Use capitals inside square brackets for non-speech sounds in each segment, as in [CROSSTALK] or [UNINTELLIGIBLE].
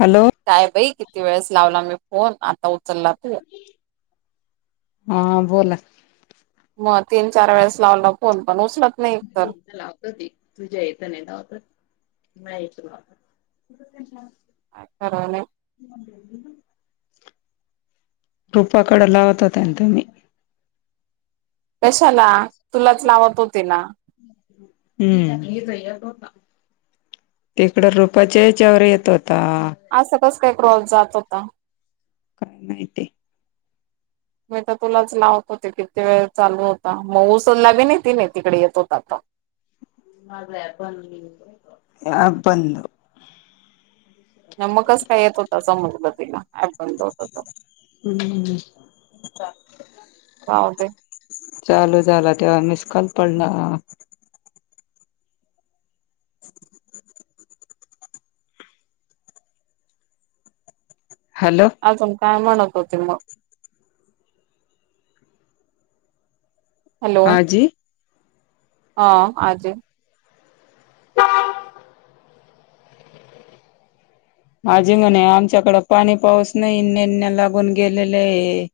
Hello काय बाई किती वेळेस लावला मी फोन आता उचलला तू हा बोला. मग तीन चार वेळेस लावलं फोन पण उचलत नाही [INAUDIBLE] तर कध तुझ्या इेतं नाहीवत नाहीच भात. करालाय. रुपाकडे लावत होते ना तुम्ही. कशाला तुलाच लावत होते ना. हम्म तिकड रुपाच्या याच्यावर येत होता. असं कस काय क्रॉस जात होता. [INAUDIBLE] मी तर तुलाच लावत होते किती वेळ चालू होता मग उसलला बी नाही त नाही तिकडे येत होताता. हां पण. मग कस काय येत होता समजलं तिला. ऍप बंद होत तर हम्म. राहूदे चालू झाला तेव्हा मिस कॉल पडला. [INAUDIBLE] हॅलो. अजून काय म्हणत होते मग. हॅलो आजी हा आजी, आजींम्हणे आमच्याकडें पाणी पाऊस नाही नेण्या लागून गेलेले आहे.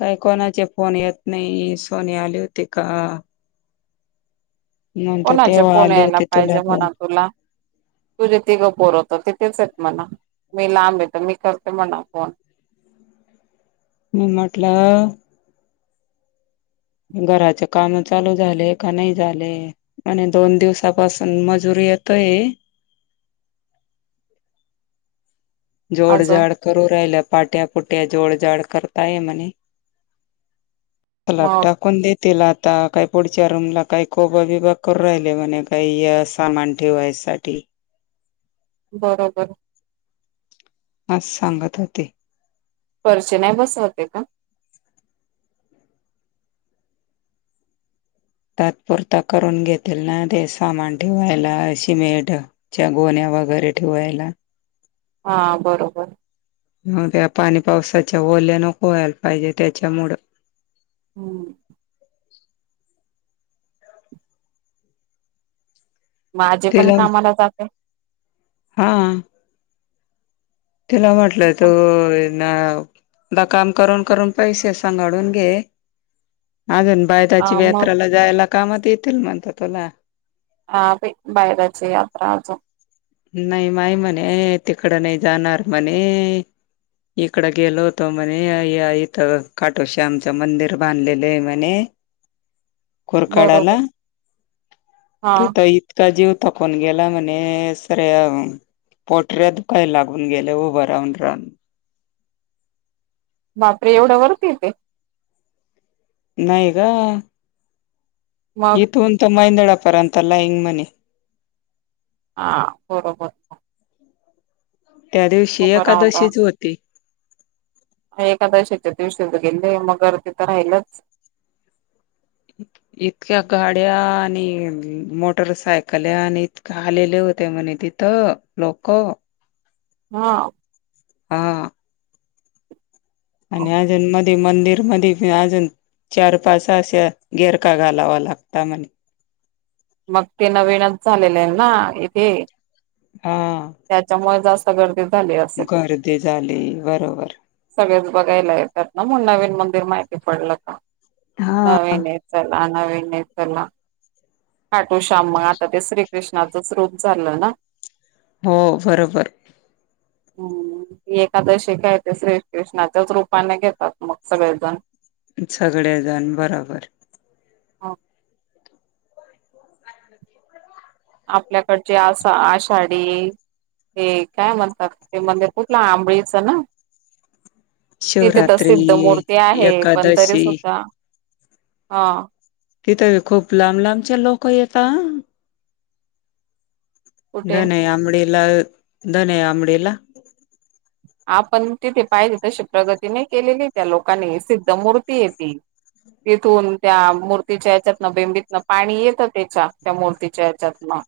काही कोणाचे फोन येत नाही सोनी आले होती का. नंतर कोणाचे तेव्हा फोन आले यायला होते तुला पाहिजे फोन म्हणाव तुला. तूझे तिघं पोर तर तिथेच येत म्हणा मी लांब येत मी करते म्हणा फोन. म म्हटलं, घराचे काम चालू झाले का नाही झाले. आणि दोन दिवसापासून मजुरी येतोय, अजून जोडजाड करू राहिल पाट्यापुट्या जोडजाड करताय म्हणे. पलब मग टाकून देत. तिला आता काही पुढच्या रूमला काही कोबा बिबा करू राहिले म्हणे काही सामान ठेवायसाठी. बरोबर. आज सांगत हो ते. पर्षी नाही बसवते का? तात्पुरता करून घेतेल ना ते सामान ठेवायला सिमेट च्या गोन्या वगैरे ठेवायला. हा बरोबर. त्या पाणी पावसाच्या ओल्या नको व्हायला पाहिजे त्यांच्यामुळ हम्म. माझे पण तिला कामाला जाते. हा. तिला म्हटलं का? तू ना काम करून करून पैसे सांभाळून घे. अजून बायदाची हा मग यात्राला जायला कामात येतील म्हणत तुला हा बायरची यात्रा आजो. नाही माय म्हणे तिकडं नाही जाणार म्हणे. इकड गेलो होतो म्हणे इथं काठोशी आमच्या मंदिर बांधलेलं आहे म्हणे. बरोबर कोरकाडाला हा ते तर इतका जीव थकुन गेला म्हणे. पोटऱ्या दुकाय लागून गेले उभं राहून राहून. बापरे एवढं वरती येत. नाहीय गा. मग इथून तर मायंदाडपरंत लाइन म्हणे. हा बरोबर. त्या दिवशी उभं राहून एकादशीच होती. एकादशीेच्या दिवशी तर गेले मगर तिथं राहिलच. [INAUDIBLE] इतक्या गाड्या आणि मोटरसायकल्या आणि इतक्या आलेल्या होत्या म्हणे ति तर लोक हा. हा. आणि ह्या जन्मात मंदिरामध्ये अजून चार पाच अशा गेरका घालावा लागता म्हणे. मग ते नवीनच झालेले आहे ना इथे हा. त्याच्यामुळे जा. गर्दी झाली. असेल गर्दी झाली बरोबर. सगळेच बघायला येतात ना मग नवीन मंदिर माहिती पडलं का हा नवीन आहे. चला नविन आहे चला काटो श्याम मग आता ते श्रीकृष्णाचच रूप झालं ना. हो बरोबर. [INAUDIBLE] हम्म ती एकादशी काय श्रीकृष्णाच्याच रूपाने घेतात मग सगळेजण सगळेजण बरोबर. आपल्याकडची अस आषाढी ते काय म्हणतात ते मंदिर कुठलं आंबळीचं ना. तिथे तर शिवरात्री सिद्ध मूर्ती आहे पण तरी एकादशी सुद्धा तिथं खूप लांब लांबचे लोक येतात. कुठे धने अमडीला धने अमडीला आपण तिथे पाहिजे तशी प्रगती नाही केलेली त्या लोकांनी सिद्ध मूर्ती आहे ती तिथून त्या मूर्तीच्या ह्याच्यातनं बेंबीतनं पाणी येतं त्याच्या त्या मूर्तीच्या याच्यातनं.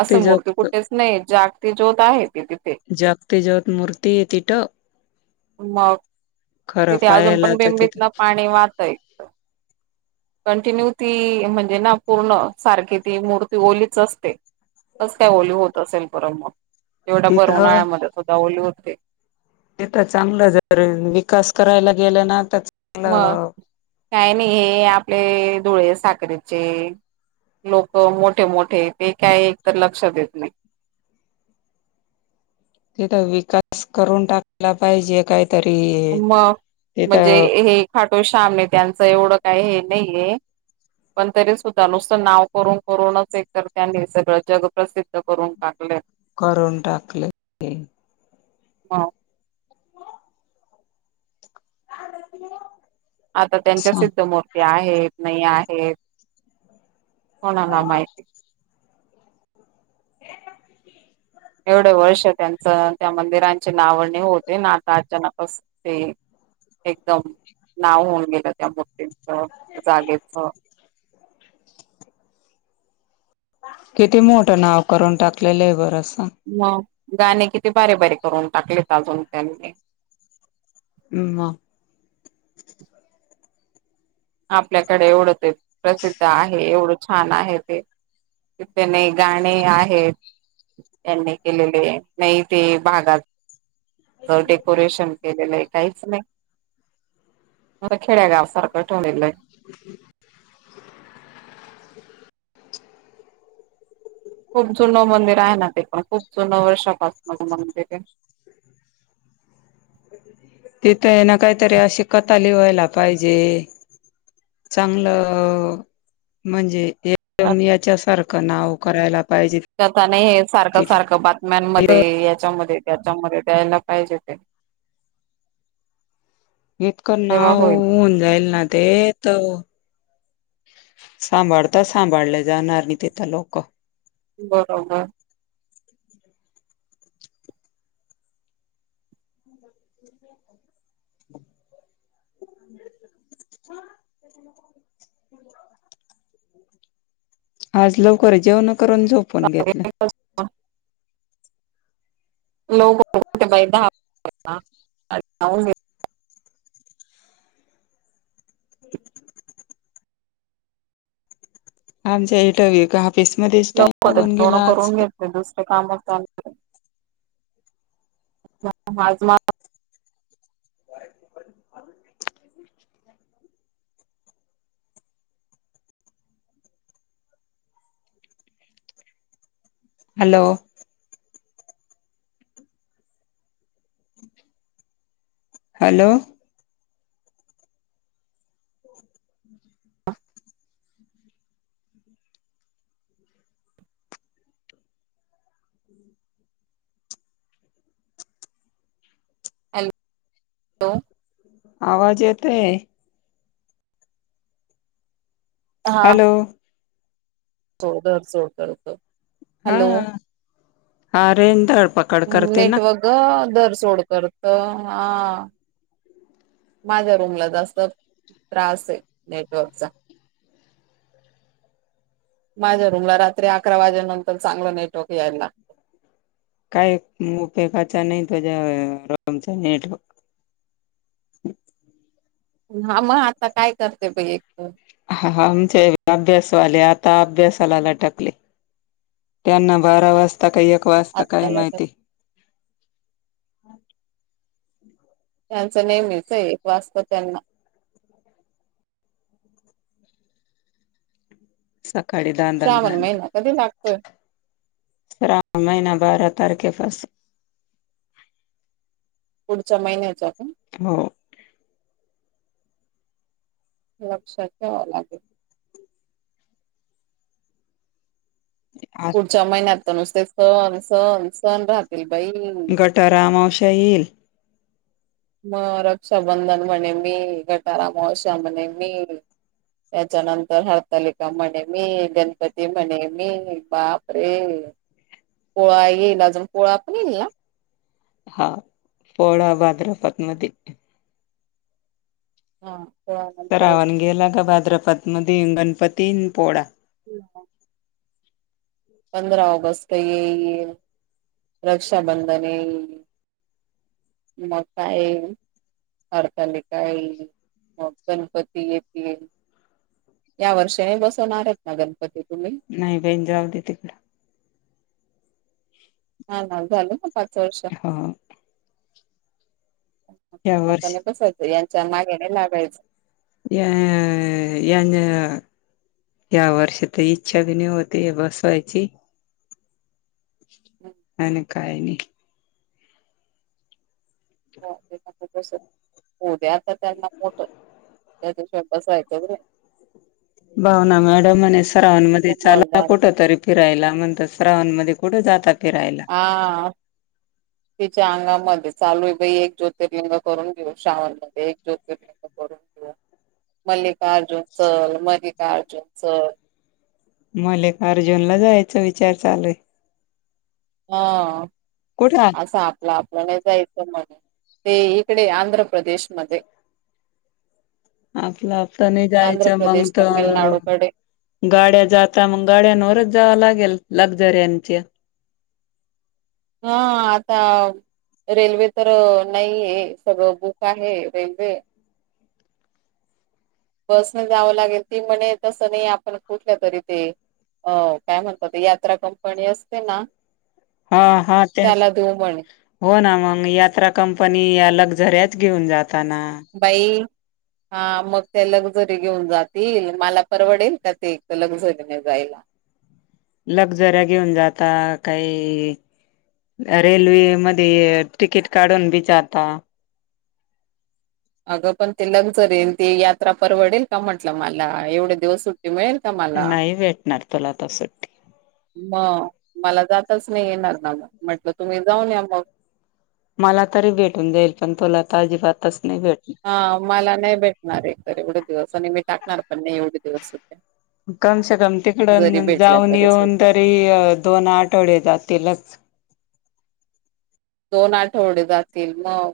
असं मूर्ती कुठेच नाही जागती ज्योत आहे ती तिथे जागती ज्योत मूर्ती आहे तिथं मग खरं तिथे अजून पाहायला पण तर तिथं बिंबीतल पाणी वाहतय कंटिन्यू ती म्हणजे ना पूर्ण सारखी ती मूर्ती ओलीच असते. कस काय ओली होत असेल बर मग एवढ्या तिथं भरऊनाळ्यामध्ये सुद्धा ओली होते. ते तर चांगलं जर विकास करायला गेलं ना तर मग चांगलं काय नाही हे आपले धुळे साखरेचे. लोक मोठे मोठे ते काय? एक तर लक्ष देत नाही. तिथ विकास करून टाकला पाहिजे काय? तरी मग म्हणजे हे घाटो श्यामे त्यांचं एवढं काय हे नाही आहे. पण तरी सुद्धा नुसतं नाव करून करूनच एक तर त्यांनी सगळं जग प्रसिद्ध करून टाकले. करून टाकलेले. हा आ [UNINTELLIGIBLE] आता त्यांच्या सिद्ध मूर्ती आहेत नाही आहेत. कोणाला माहिती एवढे वर्ष त्यांचं त्या मंदिरांची नावने होते ना आता अचानक अस ते एकदम नाव होऊन गेलं त्या मुर्तींच जागेच [INAUDIBLE] किती मोठं नाव करून टाकलय लेय बर अस मग गाणे किती भारी भारीे करून टाकलेत अजून त्यांनी काय ह म आपल्याकडे एवढं ते प्रसिद्ध आहे. एवढं छान आहे ते ते नाही गाणी आहेत. यांनी केलेले नाही ते भागाच डेकोरेशन केलेलं आहे. काहीच नाही म खेड्यागावसारखं ठेवून दिलय. [UNINTELLIGIBLE] खूप जुनं मंदिर आहे ना ते पण खूप जुनं वर्षापासून मंदिर आहे. तिथं आहे ना काहीतरी अशी कथा लिवायला पाहिजे. चांगलं म्हणजे एकदम याच्यासारखं नाव करायला पाहिजे. त्याता नाही हे सारखं तिथं सारखं बातम्यांमध्ये याच्यामध्ये त्याच्यामध्ये द्यायला पाहिजे ते इतकं तेव्हा नाव होईल होऊन जाईल ना ते त सांभाळता सांभाळल्या जाणार नाही. तेथ लोक बरोबर ह [UNINTELLIGIBLE] ह [INAUDIBLE] आज लवकर जेवण करून झोपून घेतलं. लो बत बैठा? [INAUDIBLE] आमच्या हित बी एक ऑफिसमध्येच टाईम लागून गेला आज तर दुसऱ्या कामत चालत हॅलो हॅलो हॅ--लो आवाज येतय. हॅलो चौदा च होतत. हा हा रेधळपकड करते ना ग दर सोड करत हा माझ्या रूमला जास्त त्रास आहे नेटवर्कचा माझ्या रूमला रात्री अकरा वाजेलेनंतर चांगलं नेटवर्क यायला. काय उपेगाचा नाही तेजा रूमचा नेटवर्क हा मग आता काय करते पई एक तर हा हा आमच्या अभ्यासवाले आता अभ्यासाला लटकले. त्यांना बारा वाजता काही एक वाजता काय आत्ताला तर माहिती त्यांचं नेहमीच एक वाजता त्यांना सकाळी धांदल श्रावण धांदल महिना कधी लागतोय श्रावण महिना बारा तारखे पासून पुढच्या महिन्याचा पण हो लक्षात घ्यावं लागेल. पुढच्या महिन्यात तर नुसते सण सण सण राहतील बाई गटार अमावस्या येईल. मग रक्षाबंधन म्हणे मी गटारा अमावस्या म्हणे मी त्याच्यानंतर हरतालिका म्हणे मी गणपती म्हणे मी बाप अरे पोळा येईल अजून पोळा पण येईल ना! हा पोळा भाद्रपद मध्ये हां श्रावण गेला का भाद्रपद मध्ये गणपती आणि पोळा. होका पंधरा ऑगस्ट येईल रक्षाबंधन येईल. म काय हरतालिका येईल मग गणपती येतील. या वर्षाने बसवणार आहेत ना गणपती तुम्ही नाही बही जाऊ द तिकडें ह ना झालं ना पाच वर्ष हो या आता नाही वर्षी बसवायच यांच्या मागे नाही लागायचं. या यांन या वर्षीतर इच्छा बी नाही होती बसवायची आणि काय नाही [UNINTELLIGIBLE] [UNINTELLIGIBLE] भावना मॅडम श्रावण महिन्यामध्ये चाला समजदार कुठ तरी फिरायला म्हणतात श्रावण मध्ये कुठे जाता फिरायला हां तिच्या अंगामध्ये चालू आहे बाई एक ज्योतिर्लिंग करून घेऊ श्रावणमध्येध्य एक ज्योतिर्लिंग मल्लिकार्जुन चल मल्लिकार्जुन चल मल्लिक अर्जुन ला जायचा विचार चालूय हा कुठे असं आपलं आपल्याला जायचं म्हणून ते इकडे आंध्र प्रदेशमध्येध् आपलं आपलं नाही आंध्र जायचं मंग प्रदेश तर तमिळनाडूकडे गाड्या जाता मग गाड्यांवरच जाव लागेल लक्झराच्या हां आता रेल्वे तर नाही आहे सगळं बुक आहे रेल्वे बसने जावं लागेल ती म्हणे तसं नाही आपण कुठल्या तरी ते अ काय म्हणतात ते यात्रा कंपनी असते ना हा हा तेच त्याला देऊ म्हणे हो ना मग यात्रा कंपनी या लक्झरीच घेऊन जाताना. बाई हा मग ते लक्झरी घेऊन जातील मला परवडेल त्या ते एक लक्झरीने जायला. लक्झर्या घेऊन जाता काही रेल्वे मध्ये तिकीट काढून बीचाता अगं पण ते लक्झरी ती यात्रा परवडेल का म्हटलं मला एवढे दिवस सुट [INAUDIBLE] नाही भेटणार तुला आता सुट्टी मग मला जातच नाही येणार ना मग म्हटलं तुम्ही जाऊन या मग मला तरी भेटून जाईल पण तुला तर अजिबातच नाही भेटणार. हा मला नाही भेटणार एक तर एवढे दिवस आणि मी टाकणार पण नाही एवढे दिवस कमसेे कम तिकड जरी भेटल्या जाऊन तरी येऊन सुद्धा तरी दोन आठवडे जातीलच. दोन आठवडे जातील मग